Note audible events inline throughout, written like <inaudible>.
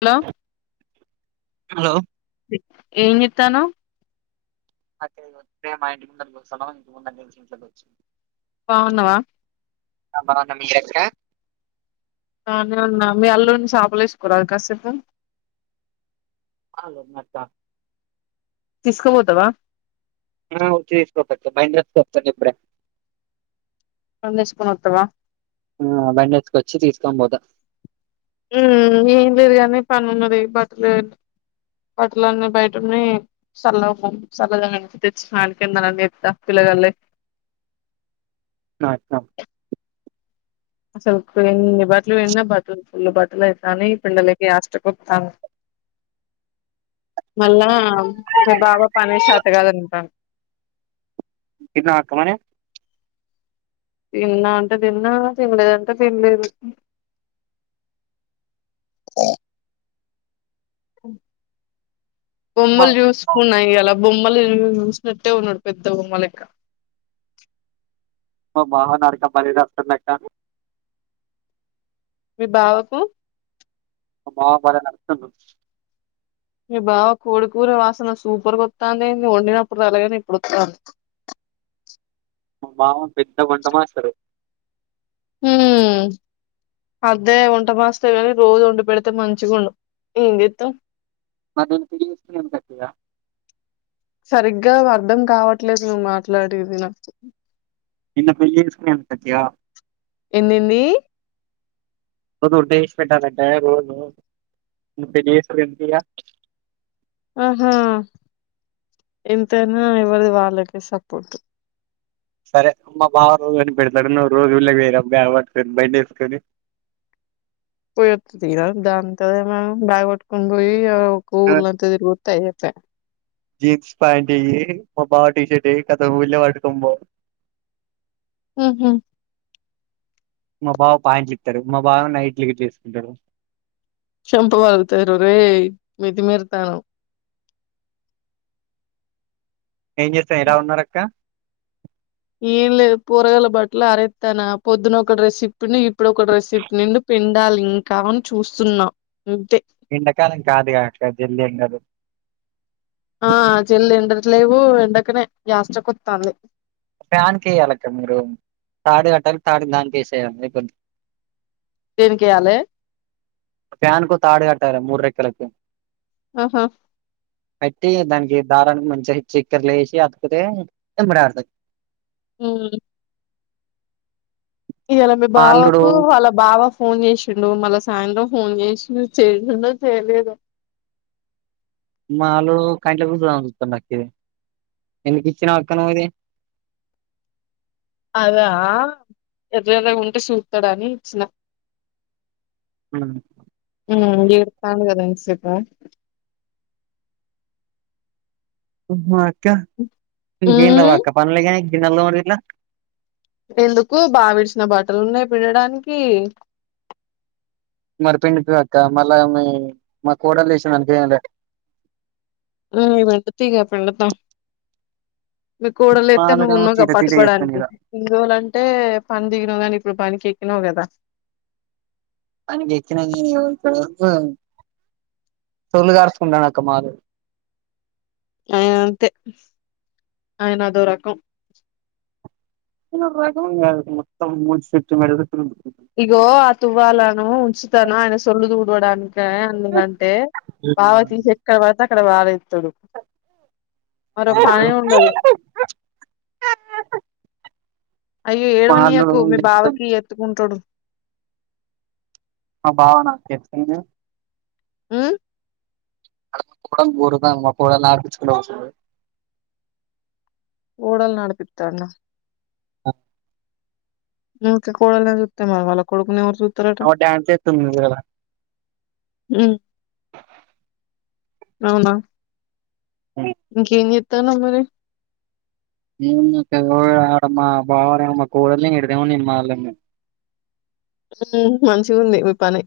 Hello hello ఏం చేత్తనవ్ <unintelligible> అే వస్తే మా ఇంటి గుండకి వస్తాం ఇంక ముండ నించి ఇంలోకి వచ్చింది బావున్నావా <unintelligible> మీ లెక్క బాగనే ఉన్న మీ అల్లుడిని శాపల వేసుకోరాదు కాసేపు హాలో అత్త <unintelligible> తీస్కపోతవా ఆ ఉచ్చి తీస్కపోప్తే మైందస్కో ఇప్పుడే <unintelligible> ఫోన్ తీసుకొనీ వత్తవా ఆ బండి ఎత్తుకొచ్చి తీసుకొని పోతా ఉమ్ ఏం లేదు కానీ పని ఉన్నది బట్టలు బట్టలు అన్నీ బయటవున్నాయి చల్ల చల్లద తెచ్చి <unintelligible> ఆళ కిందాలనిస్తా పిల్లగాల్లే ఆ అత్త అసలు ఎన్ని బట్టలు విండిన బట్టలు పుల్లు బట్టలు అయితాని పిల్లలకి ఆష్ట కొతాను మళ్ళా మీ బావ పని చెతగాదంటాను తిన్నావా అక్క మరి తిన్నా అంటే తిన్నా తినలేదంటే తినలేదు మా బొమ్మలు చూసు <unintelligible> ఈయల బొమ్మలు చూసినట్టే ఉన్నాడు పెద్ద బొమ్మలక్క మా బావ నడక <unintelligible> అక్క మీ బావకు మా బావ భలే నడుస్తుండు మీ బావ కోడి కూర వాసన సూపర్గా వత్తంది ఏంది వండినప్పడు రాలే గాని ఇప్పుడు వస్తాంది మా బావ పెద్ద వంట మాస్టరు ఉమ్ అదే వంట మాస్టర్ ఎ కాని రోజు వండి పెడితే మంచిగా ఉండు ఏం జెత్తం మ్యాట్ పీస్ కొంకోచిన <unintelligible> సరిగ్గా అర్థం కావట్లేదు నువ్వు మాట్లాడేది నాకు నిన్ను పెళ్ళి చేసుకున్నందుకు సత్య ఏందిఏందీ రోజు వంట చేసి పెట్టాలంటే రోజు నిన్ను పెళ్ళి చేసుకున్నది ఎందుకు ఇగ ఆహా ఎంతైనా ఎవరిది వాళ్ళకి సపోర్ట్ సరే మా బావ రోజు వండి పెడతాడు నువ్ రోజు ఊర్లోకి వోయిరాపో బ్యాగ్ పట్టుకోని బండి వేసుకొని పోయి వత్తతీరా దాంతో ఏమని బ్యాగ్ పట్టుకుని పోయి ఆడ ఒక ఊళ్ళంతా తిరుగుతే ఆయేపాయ్ జీన్స్ ప్యాంట్ వెయ్యి మా బావ టీషర్ట్ ఏయ్ కథం ఊళ్ళో పట్టుకొని వో మ్మ్ హ్ మా బావ పాయింట్లు ఇత్తాడు మా బావ నైటీలు గిట్లా వేసుకుంటాడు చంపపలుగుతాది రొరై మితిమీరుతానవ్ ఏం చేస్తావ్ ఎలా ఉన్నారు అక్క ఏం లేదు పోరగాల్ల బట్టలు ఆరేత్తనా పొద్దున ఒక డ్రెస్ ఇప్పిండు ఇప్పుడు ఒక డ్రెస్ ఇప్పినుండు పిండాలి ఇంకా అని చూస్తున్నా అంతే ఎండాకాలం కాదుగాక్క జల్ది ఎండదు ఆ జల్ల్ ఎండట్లేవు ఎండకనే యాసిరికొత్తాంది ప్యాన్ కేయ్యాలి అక్క మీరు తాడు కట్టాలి తాడు దానికేసేయాలి అయిపోద్ది దేనికేయాలె ఫ్యాన్ కు తాడు కట్టాల మూడు రెక్కలకి ఆహా పెట్టి దానికి దారానికి మంచిగా చక్కెరలు వేసి అతుకుతే ఎంబడే ఆరుతాయ్ ఉమ్ ఇయాలా మీ మా అల్లుడు బావకు అలా బావా ఫోన్ చేసిండు మళ్ళా సాయంత్రం ఫోన్ చేసి చేసిండో చేయలేదో మా అల్లుడు కంట్ల <unintelligible> ఎందుకు ఇచ్చినావ్ అక్క నువ్వు ఇది అదా ఎట్లాన్నాగుంటే చూత్తాడు అని ఇచ్చినా హ్మ్ ఉమ్ ఏడుత్తాండు కదా <unintelligible> మ్మ్ హ్మ్ అక్క ఇంకేం లేవా ఉమ్ అక్క పనులేగాని గిన్నెలు తోముడు ఇట్లా ఎందుకు బావిడిసిన బట్టలున్నాయి పిండడానికి మరి పిండిపివ్వు అక్క మళ్ళా మీ మా కోడలు లేసింది అందుకనేలే అ <unintelligible> పిండుతాం మీ కోడలులేత్తే నువ్వు మాలడేమో ఉన్నావుగా తిట తిట చేత్తాండు పట్టుకోవడానికి ఈడ హిందువులు అంటే పని దిగినావు గానీ ఇప్పుడు పనికి ఎక్కినావు కదా పనికి ఎక్కినాగానీ ఎవరి కెవరికో సోళ్ళు గార్చుకుంటాను అక్క మాలు ఆయన అంతే ఆయన అదో రకం <unintelligible> మొత్తం ముూడు సెట్ <unintelligible> ఇగో ఆ తువ్వాలను ఉంచుతాను ఆయన సొల్లు దుడవడానికా <unintelligible> కంటే బాగా తీసి ఎక్కడ పడితే అక్కడ పారేత్తడు మరో పనే ఉండదు <unintelligible> అయ్యో ఏడవ మా అల్లుడు నీయకు మీ బావకి ఇయ్యి ఎత్తుకుంటాడు మా బావనా పెప్సీనో ఉమ్ <unintelligible> ఇంగో పోరల్లను ఆడిపిచ్చుకొండి ఒకసారి ఓడలు నడిపిత్తాండా అ నువ్వు ఇక కోడల్నే జూత్తే మరి వాళ్ళ కొడుకుని ఎవరు జూ ఆ <unintelligible> డ్యాన్స్ ఎత్తుంది <unintelligible> హ్మ్ అవునా అ ఇంకేం జెత్తానవ్ మరి ఉ కదా రాడమ్మా బావర మా కోడల్ని తిడుతడేమోనని నేను మాట్లాడిన ఊ మంచిగుంది మీ పని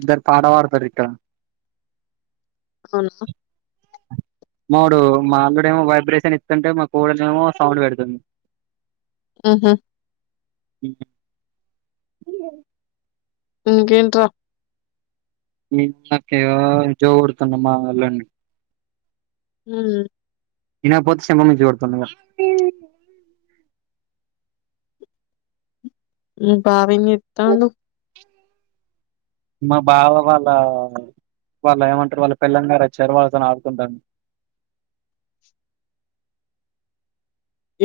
ఇద్దరు పాట పాడతారు ఇక్కడ అవునా మావోడు మా అల్లుడేమో వైబ్రేషన్ ఇత్తుంటే మా కూడలేమో సౌండ్ పెడుతది ఆహ ఇంకేంట్ర నేన్ మాక్కయ్య జో కొడుతున్నాం మా అల్లుడ్ని <unintelligible> ఇనకపోతే చెంపమిద్నుంచి కొడుతుంది ఇగ మీ బావేంచెత్తాండు మా బావ వాళ్ళ వాళ్ళ ఏమంటారు వాళ్ళ పెళ్ళాం గారచ్చారు వాళ్ళతో ఆడుకుంటాను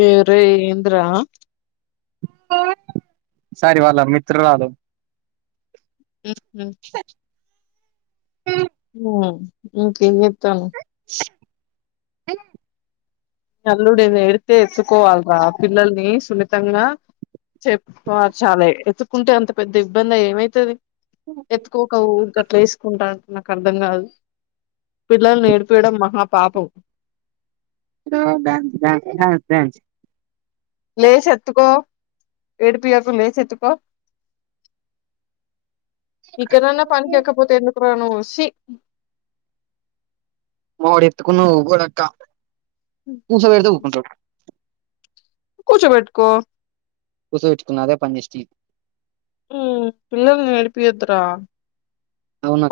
ఏయ్ రేయ్ ఎందిరా సారీ వాళ్ళ మిత్రురాలు <unintelligible> స హూ ఏం చేత్తానవ్ స్ నల్లుడిని ఎడిత్తే ఎత్తుకోవాలిరా పిల్లల్ని సునితంగా చెప్పు చాలే ఎత్తుకుంటే అంత పెద్ద ఇబ్బందే ఏమైతది ఎత్తుకోక ఊకె అట్ల వేసుకుంటార్రు నాకు అర్థం కాదు పిల్లల్ని ఏడిపియ్యడం మహా పాపం <unintelligible> లేషి ఎత్తుకో ఏడిపియ్యకు లేషి ఎత్తుకో ఇకనన్నా పనికి ఎక్కకపోతే ఎందుకూర నువు షి మావోడు ఎత్తుకున్న ఊకోడక్క కూసోపెడితే ఉకుంటడు కూచోబెట్టుకో కూచోబెట్టుకున్న ఇగ అదే పని చేస్తీ ఊ పిల్లల్ని నడిపియొద్దురా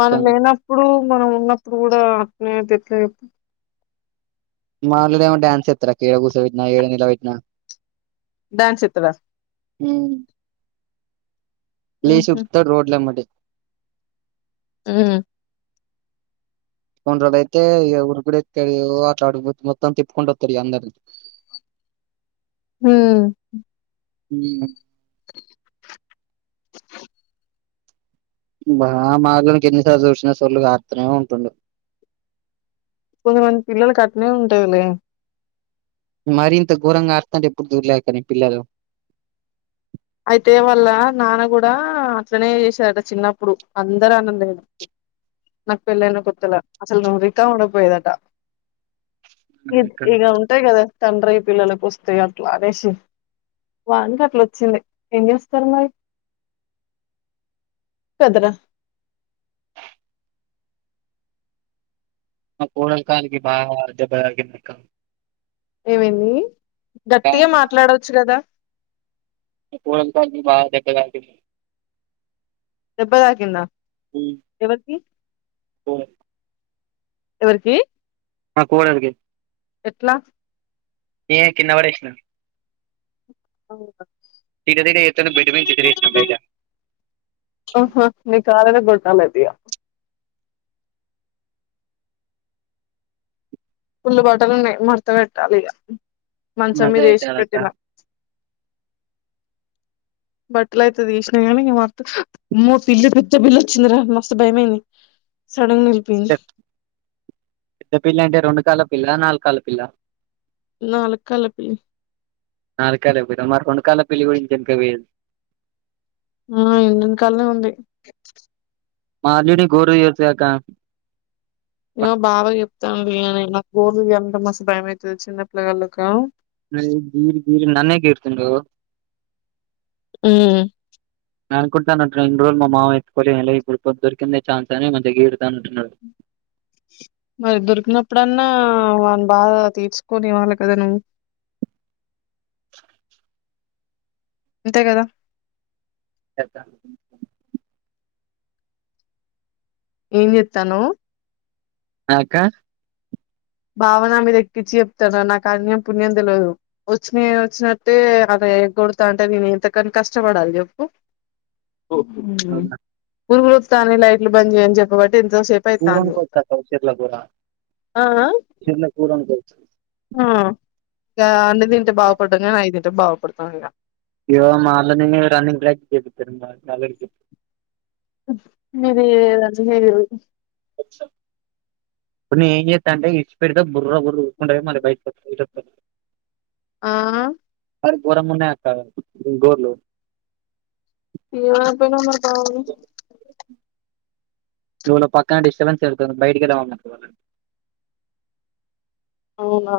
మనం లేన ఇప్పుడు మనం ఉన్నప్పుడు కూడా అట్నేఅయితే ఎట్ల చెప్పు మాదిగామె డాన్స్ ఎస్తారక్క ఏడ కూసోబెట్టిన ఏడ నిలబెట్టిన డాన్స్ ఏత్తడ హుమ్ లేశీ ఉహు ఉర్కుతడు రోడ్ల ఎంబటి ఉ కొంటోడయితే ఇగ ఊరుగుడే తెల్ల అట్లాటి గుత్తి మొత్తం తిప్పుకుంట ఒత్తడు అందరిని హూ ఉమ్ <unintelligible> బాగ మా అల్లుడ్ని ఎన్నిసార్లు చూసిన సోర్లుగార్తనే ఉంటుండు కొంతమంది పిల్లలుకు అట్నే ఉంటదిలే మరి ఇంత ఘోరంగా కారుత్తంటె ఎప్పుడు చూడలేదక్కనీ పిల్లలు అయితే వాళ్ళ నాన కూడా అట్లనే చేసేదట చిన్నప్పుడు అందరు ఆనండీ నాకు పెళ్ళైన కొత్తలా అసలు నువ్వు రికాం ఉండ పోయేదట ఇ ఉమ్, ఇక్కడ ఇగ అంటాయి కదా తండ్రి పిల్లలకి వస్తాయి అట్లా అనేసి వానికి అట్లా వచ్చింది ఎంగేస్తారు మరి కద్ర మా కోడల్ కాలికి బాగ దెబ్బ తాకింది అక్క ఏమేంది గట్టిగా మాట్లాడవచ్చు కదా మా కోడలి కాలికి బాగా దెబ్బ తగిలింది దెబ్బ తాకిందా ఉమ్, ఎవరికి కోడలి- ఎవరికి మా కోడలికి ఎట్లా నేనే కింద పడేసిన అవున తీట తీట చేస్తుంటే బెడ్ నుంచి ఎగరేసిన బయట ఓహో మీకు ఆల్రెడీ గుట్టలేదిగా పుల్ బటలు ఉన్నాయి ఇగ మర్త పెట్టాలి ఇక మంచం మీద వేసి అక్క పెట్టిన బట్టలు అయితే తీసినా కానీ మత్తు మమ్మో పిల్లి పెద్ద బిల్లి వచ్చిందిరా మస్త్ భయమయింది సడంగ పెద్ద పిల్లి అంటే రెండు కాళ్ల పిల్ల నాలుగు కాళ్ళ పిల్ల నాలుకాళ్ల పిల్లి నాలుగు కాల పిల్ల మరి రెండు కాల పిలి ఇంటి వెనుకకు పోయింది ఆ ఎనకల్నే ఉంది మా అల్లుడి ని గోరు తీయచుగా అక్క ఏమో బాగ చెప్తాను లే న నాకు గోల్ తీయాలంటే మస్త భయం అవుతుంది చిన్నపిల్గలకు నన్నే గీర్తుండు ఉమ్ న అనుకుంటా అన్నటునడు ఇన్ని రోజు మామ ఎతుకోలే ఏం లే ఇప్పుడు దొరికింద ఛాన్స్ అని మంచిగా గీరుతా అంటన్నాడు మరి దొరికినప్పుడన్నా వానిు బాగా తీర్చుకోని ఇవాళ కదా నువ్వు అంతే కదా పెద్దన్న ఏం జేతనవ్ ఆక్క భావన మీద ఎక్కించి చెప్తడు రా నా కణ్యం పుణ్యం తెలియదు వచ్చిన వచ్చినట్టే అలా ఎకొడతా అంటే నేను ఎంతకని కష్టపడాలి చెప్పు ఊ పురుగులు ఒతనై లైట్లు బంద్ చేయ్యని చెప్పబట్టి ఎంతోసేపు పూరణ అయితాంది కోట్క శిర్లా పూర ఆ ఆ శర్లా కూరణ కోట్ ఆ ఇక అన్ని తింటే బాగుపడ్డాం కానీ ఐదింటే బాగుపడుతాం ఇంక ఇ రోజు మాల్లనే రన్నింగ్ <unintelligible> మీరే రంజిని తెలీదు ఇప్పుడు నేన్ ఏం చేస్తా అంటే ఇచ్చ పెడితో బుర్ర బుర్ర ఉకుంట ఒయ్ మల్ల బయట <unintelligible> ఆ అర గోరంగా మ్యాచ్ ఆడాలి ఉమ్ గోర్లు ఏం అర్థం గున్నారు లో పక్కన డిటబన్స్డుతుంది బయటికిలమనపుడు వాళ్ళని అవునా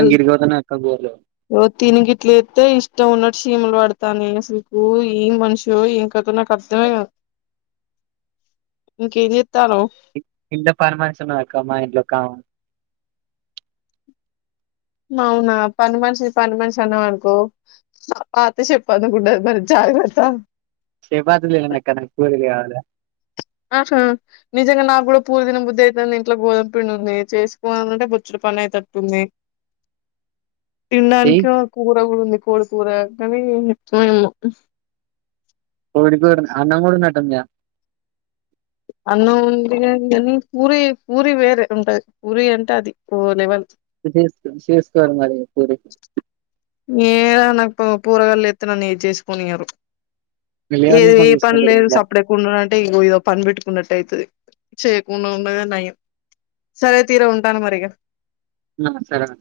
ఎల్ అక్క గోదే ఓ తినిగిట్లత్తే ఇష్టం ఉన్నట్టు షీమలు పడతాన్నయ్ అసలుకు ఏ మనిషినో ఏం కద నాకస్ ర్థమే కాద్, ఇంకేం జేత్తానవ్? ఇంట్ల పని మనిషి ఉన్నదక్క మా ఇంట్లొక అవునా పని మనిషి, పని మనిషన్నవనుకో పాత చెప్పందు కుంటది మరి జాగ్రత్త సేపద్దులే అక్కా నాక్క <unintelligible> కవాల్ల అహా నిజంగా నాకు గుడ పూరి తినబుద్ది అయితాంది ఇంట్ల గోధుమ పిండి ఉంది, చేసుకోవాలంటే బొచ్చుడు పని అయేతుట్టుంది. చెయ్ తినడానికేమో కూర గుడ ఉంది, కోడి కూర కని ఎట్లనో ఏమో కోడికూరన అన్నం గుడ ఉన్నట్టుందిగా అన్నం ఉందిగని, పూరి పూరి వేరే ఉంటది, పూరి అంటే అది ఓ లెవెల్. చేస్ శెసుకోవాలె మరి పూరి ఏదో నాకు పోరగాళ్లు లేత్తేనన్ను ఏది చేసుకోనియరు. ఏది ఏ లేవనీయకుండా పని చూసుకుంటారు లేదు మళ్ళా సప్పుడేక్ కుండు అంటే ఇంగో ఇదో పని పెట్టుకున్నట్టు అయితది, చేయకుండా ఉన్నదే నయం. సరే తీయ్రా ఉంటాన్న మరిగా. ఆ సరే అక్